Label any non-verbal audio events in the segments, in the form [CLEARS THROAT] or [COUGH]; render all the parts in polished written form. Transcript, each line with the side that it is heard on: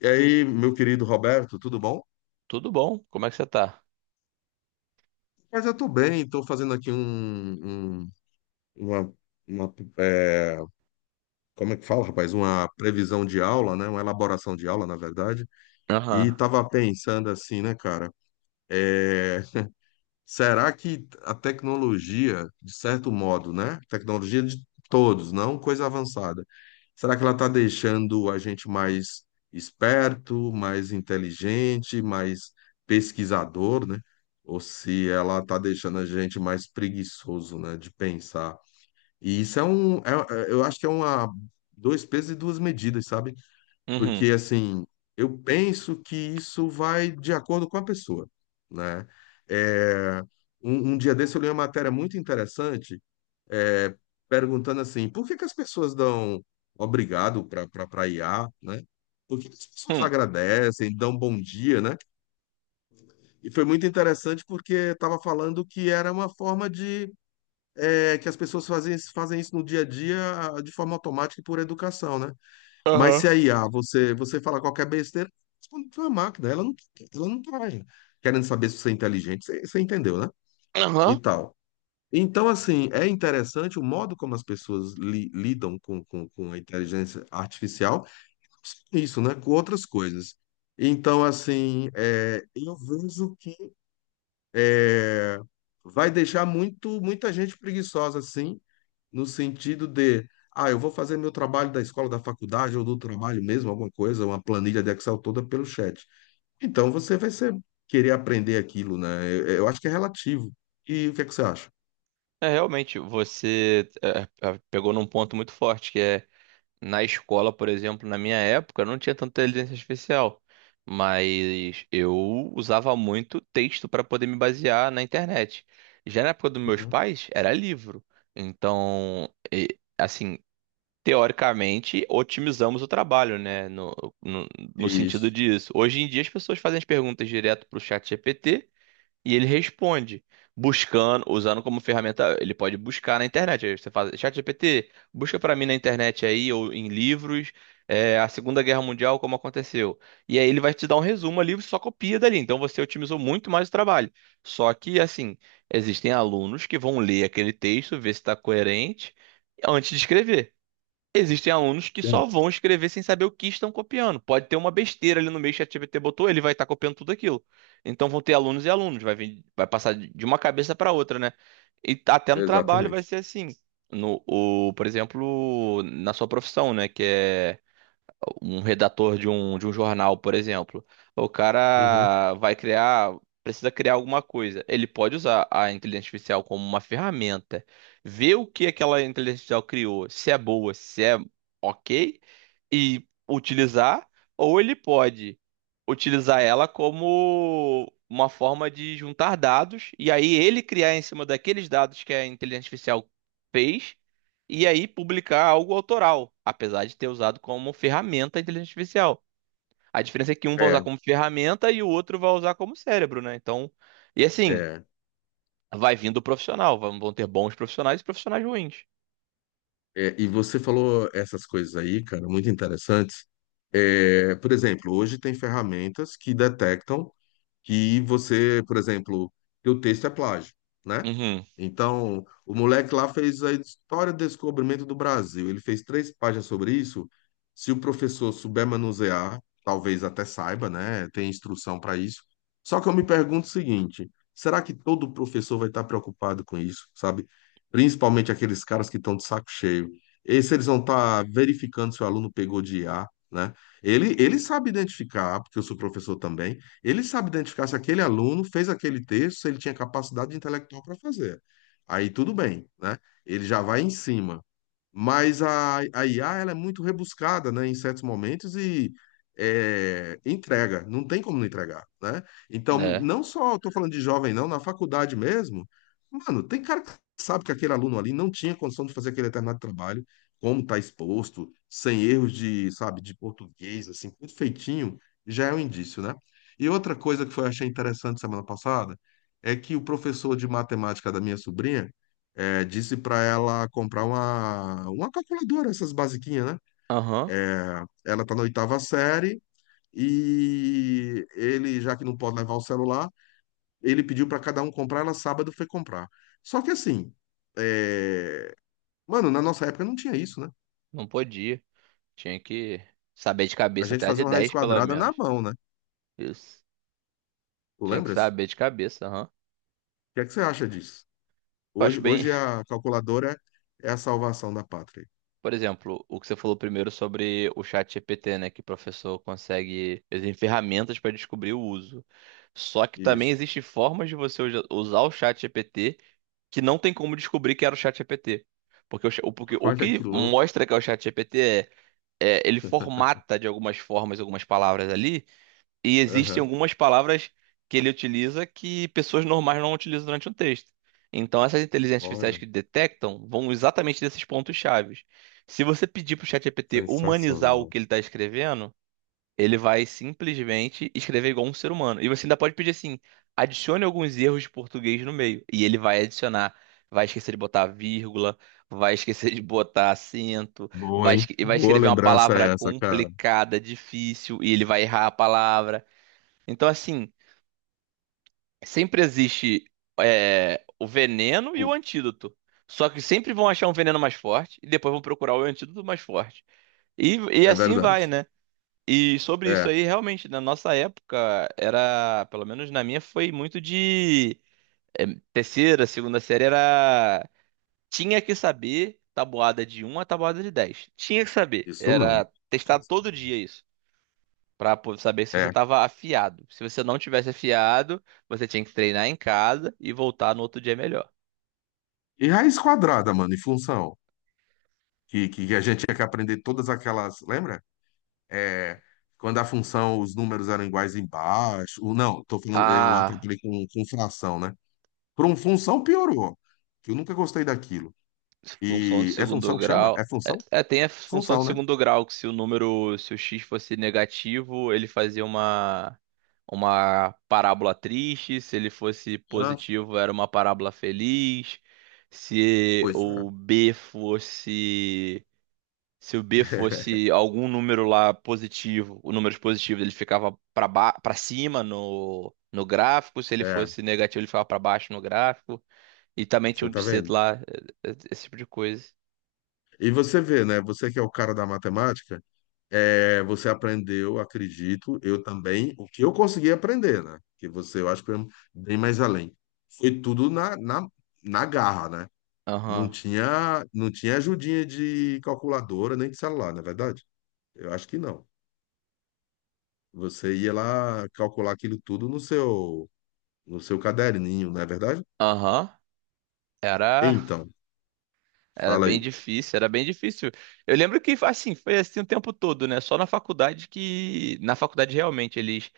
left: E aí, meu querido Roberto, tudo bom?
right: Tudo bom? Como é que você tá?
left: Mas eu tô bem, tô fazendo aqui uma, uma, é, como é que fala, rapaz? Uma previsão de aula, né? Uma elaboração de aula, na verdade. E
right: Aham.
left: tava pensando assim, né, cara? É, será que a tecnologia, de certo modo, né? Tecnologia de todos, não coisa avançada. Será que ela está deixando a gente mais esperto, mais inteligente, mais pesquisador, né? Ou se ela está deixando a gente mais preguiçoso, né? De pensar. E isso é eu acho que é uma dois pesos e duas medidas, sabe?
right: Uhum.
left: Porque, assim, eu penso que isso vai de acordo com a pessoa, né? É, um dia desse eu li uma matéria muito interessante, é, perguntando assim, por que que as pessoas dão obrigado para IA, né? Por que que as pessoas
right: Hum.
left: agradecem, dão bom dia, né? E foi muito interessante porque estava falando que era uma forma de, que as pessoas fazem isso no dia a dia, de forma automática e por educação, né? Mas
right: Aham.
left: se a IA, você fala qualquer besteira, responde pra uma máquina. Ela não tá querendo saber se você é inteligente. Você entendeu, né? E
right: Aham.
left: tal. Então, assim, é interessante o modo como as pessoas lidam com a inteligência artificial. Isso, né? Com outras coisas. Então, assim, eu vejo que é, vai deixar muita gente preguiçosa, assim no sentido de, eu vou fazer meu trabalho da escola, da faculdade ou do trabalho mesmo, alguma coisa, uma planilha de Excel toda pelo chat. Então você vai querer aprender aquilo, né? Eu acho que é relativo. E o que é que você acha?
right: É, realmente, você pegou num ponto muito forte, que é na escola, por exemplo, na minha época, não tinha tanta inteligência artificial, mas eu usava muito texto para poder me basear na internet. Já na época dos meus
left: Uhum.
right: pais, era livro. Então, assim, teoricamente, otimizamos o trabalho, né? No, no, no sentido
left: Isso.
right: disso. Hoje em dia, as pessoas fazem as perguntas direto para o chat GPT e ele responde, buscando, usando como ferramenta. Ele pode buscar na internet. Aí você faz, chat GPT, busca para mim na internet aí, ou em livros, a Segunda Guerra Mundial, como aconteceu. E aí ele vai te dar um resumo ali, você só copia dali. Então você otimizou muito mais o trabalho. Só que, assim, existem alunos que vão ler aquele texto, ver se está coerente, antes de escrever. Existem alunos que
left: É,
right: só
left: isso.
right: vão escrever sem saber o que estão copiando. Pode ter uma besteira ali no meio que o ChatGPT botou, ele vai estar copiando tudo aquilo. Então vão ter alunos e alunos, vai passar de uma cabeça para outra, né? Até no trabalho vai
left: Exatamente.
right: ser assim. No, o, por exemplo, na sua profissão, né? Que é um redator de um jornal, por exemplo. O
left: Uhum.
right: cara vai criar, precisa criar alguma coisa. Ele pode usar a inteligência artificial como uma ferramenta, ver o que aquela inteligência artificial criou, se é boa, se é ok, e utilizar, ou ele pode utilizar ela como uma forma de juntar dados e aí ele criar em cima daqueles dados que a inteligência artificial fez e aí publicar algo autoral, apesar de ter usado como ferramenta a inteligência artificial. A diferença é que um vai
left: É,
right: usar como ferramenta e o outro vai usar como cérebro, né? Então, e assim,
left: é,
right: vai vindo o profissional, vão ter bons profissionais e profissionais ruins.
left: é. E você falou essas coisas aí, cara, muito interessantes. É, por exemplo, hoje tem ferramentas que detectam que você, por exemplo, que o texto é plágio, né?
right: Uhum.
left: Então, o moleque lá fez a história do descobrimento do Brasil. Ele fez três páginas sobre isso. Se o professor souber manusear, talvez até saiba, né? Tem instrução para isso. Só que eu me pergunto o seguinte: será que todo professor vai estar preocupado com isso, sabe? Principalmente aqueles caras que estão de saco cheio. E se eles vão estar verificando se o aluno pegou de IA, né? Ele sabe identificar, porque eu sou professor também. Ele sabe identificar se aquele aluno fez aquele texto, se ele tinha capacidade intelectual para fazer. Aí tudo bem, né? Ele já vai em cima. Mas a IA ela é muito rebuscada, né, em certos momentos e entrega, não tem como não entregar, né? Então,
right: É.
left: não só estou falando de jovem, não, na faculdade mesmo, mano, tem cara que sabe que aquele aluno ali não tinha condição de fazer aquele determinado trabalho, como está exposto, sem erros de, sabe, de português, assim, perfeitinho, já é um indício, né? E outra coisa que foi, achei interessante semana passada, é que o professor de matemática da minha sobrinha, disse para ela comprar uma calculadora, essas basiquinhas, né?
right: Aham.
left: Ela tá na oitava série e ele, já que não pode levar o celular, ele pediu para cada um comprar, ela sábado foi comprar. Só que assim, é, mano, na nossa época não tinha isso, né?
right: Não podia. Tinha que saber de
left: A
right: cabeça
left: gente
right: até a de
left: fazia uma raiz
right: 10 pelo
left: quadrada na
right: menos.
left: mão, né?
right: Isso.
left: Tu
right: Tinha que
left: lembras?
right: saber
left: O
right: de cabeça, aham.
left: que é que você acha disso?
right: Eu
left: Hoje,
right: acho bem,
left: hoje
right: [LAUGHS]
left: a calculadora é a salvação da pátria.
right: por exemplo, o que você falou primeiro sobre o chat GPT, né? Que o professor consegue. Existem ferramentas para descobrir o uso. Só que também
left: Isso.
right: existem formas de você usar o chat GPT que não tem como descobrir que era o chat GPT. Porque
left: [LAUGHS]
right: o
left: Olha que
right: que
left: louco.
right: mostra que é o chat GPT é ele formata de algumas formas, algumas palavras ali, e existem
left: Aham.
right: algumas palavras que ele utiliza que pessoas normais não utilizam durante um texto. Então, essas inteligências artificiais
left: Olha,
right: que detectam vão exatamente desses pontos chaves. Se você pedir para o ChatGPT humanizar o
left: sensacional.
right: que ele está escrevendo, ele vai simplesmente escrever igual um ser humano. E você ainda pode pedir assim: adicione alguns erros de português no meio. E ele vai adicionar. Vai esquecer de botar vírgula, vai esquecer de botar acento,
left: Boa,
right: vai,
left: hein?
right: esque- vai
left: Boa
right: escrever uma
left: lembrança
right: palavra
left: é essa, cara.
right: complicada, difícil, e ele vai errar a palavra. Então, assim, sempre existe o veneno e o
left: Pô,
right: antídoto. Só que sempre vão achar um veneno mais forte e depois vão procurar o antídoto mais forte. E, e
left: é
right: assim
left: verdade.
right: vai, né? E sobre isso
left: É,
right: aí, realmente, na nossa época, era, pelo menos na minha, foi muito de é, terceira, segunda série, era. Tinha que saber tabuada de um a tabuada de 10. Tinha que saber.
left: isso mesmo.
right: Era testar todo dia isso. Saber se você
left: É.
right: tava afiado. Se você não tivesse afiado, você tinha que treinar em casa e voltar no outro dia melhor.
left: E raiz quadrada, mano, e função. Que a gente tinha que aprender todas aquelas. Lembra? É, quando a função, os números eram iguais embaixo. Ou não, tô falando, eu
right: Ah,
left: atrapalhei com fração, né? Para um função piorou. Que eu nunca gostei daquilo.
right: função de
left: E é
right: segundo
left: função que chama? É
right: grau. É,
left: função?
right: é, tem a função de
left: Função, né?
right: segundo grau, que se o x fosse negativo, ele fazia uma parábola triste. Se ele fosse
left: Ah,
right: positivo, era uma parábola feliz. Se
left: pois é.
right: o b fosse Se o B fosse
left: [LAUGHS]
right: algum número lá positivo, o número positivo ele ficava para para cima no gráfico, se ele
left: É,
right: fosse negativo ele ficava para baixo no gráfico, e também tinha
left: você
right: um
left: tá
right: de C
left: vendo?
right: lá, esse tipo de coisa.
left: E você vê, né? Você que é o cara da matemática. É, você aprendeu, acredito, eu também, o que eu consegui aprender, né? Que você, eu acho que foi um bem mais além. Foi tudo na garra, né? Não
right: Aham.
left: tinha, não tinha ajudinha de calculadora nem de celular, não é verdade? Eu acho que não. Você ia lá calcular aquilo tudo no seu caderninho, não é verdade?
right: Aham. Era
left: Então,
right: era
left: fala
right: bem
left: aí.
right: difícil, era bem difícil. Eu lembro que assim, foi assim o tempo todo, né? Só na faculdade que na faculdade realmente eles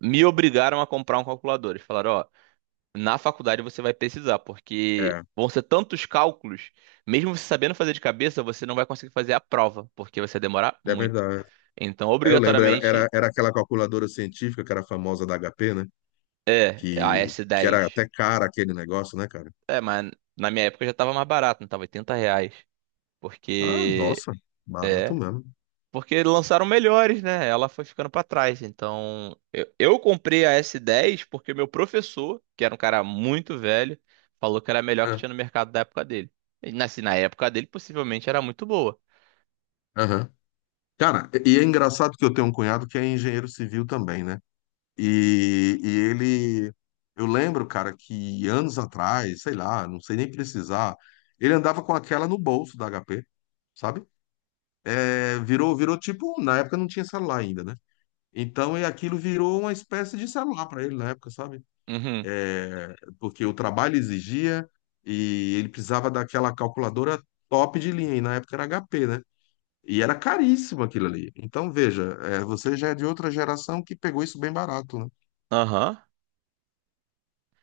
right: me obrigaram a comprar um calculador. Eles falaram, ó, na faculdade você vai precisar, porque
left: É,
right: vão ser tantos cálculos, mesmo você sabendo fazer de cabeça, você não vai conseguir fazer a prova, porque você vai demorar
left: é
right: muito.
left: verdade.
right: Então,
left: É, eu lembro, era, era,
right: obrigatoriamente,
left: era aquela calculadora científica que era famosa da HP, né?
right: é a
left: Que
right: S10.
left: era até cara aquele negócio, né, cara?
right: É, mas na minha época já tava mais barato, não tava R$ 80.
left: Ah,
right: Porque.
left: nossa, barato
right: É.
left: mesmo.
right: Porque lançaram melhores, né? Ela foi ficando pra trás. Então, eu comprei a S10 porque meu professor, que era um cara muito velho, falou que era a melhor que
left: É,
right: tinha no mercado da época dele. E, assim, na época dele, possivelmente era muito boa.
left: aham. Cara, e é engraçado que eu tenho um cunhado que é engenheiro civil também, né? E ele, eu lembro, cara, que anos atrás, sei lá, não sei nem precisar, ele andava com aquela no bolso da HP, sabe? É, virou tipo, na época não tinha celular ainda, né? Então, e aquilo virou uma espécie de celular para ele na época, sabe?
right: Uhum.
left: É, porque o trabalho exigia e ele precisava daquela calculadora top de linha, e na época era HP, né? E era caríssimo aquilo ali. Então, veja, você já é de outra geração que pegou isso bem barato, né?
right: Aham.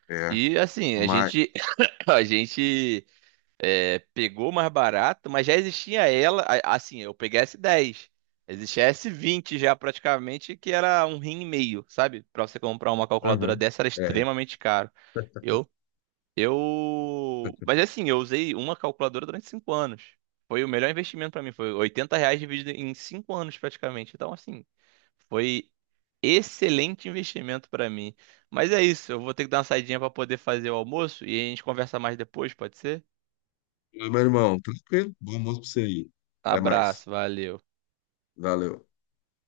left: É,
right: E assim, a
left: mas.
right: gente [LAUGHS] [CLEARS THROAT] a gente pegou mais barato, mas já existia ela, assim, eu peguei a S10. Existia a S20 já praticamente, que era um rim e meio, sabe? Pra você comprar uma calculadora
left: Aham.
right: dessa era
left: É.
right: extremamente caro. Eu mas assim, eu usei uma calculadora durante 5 anos. Foi o melhor investimento pra mim, foi R$ 80 dividido em 5 anos praticamente. Então assim, foi excelente investimento para mim. Mas é isso, eu vou ter que dar uma saidinha para poder fazer o almoço e a gente conversa mais depois, pode ser?
left: Meu irmão, tranquilo? Bom almoço pra você aí. Até mais.
right: Abraço, valeu.
left: Valeu.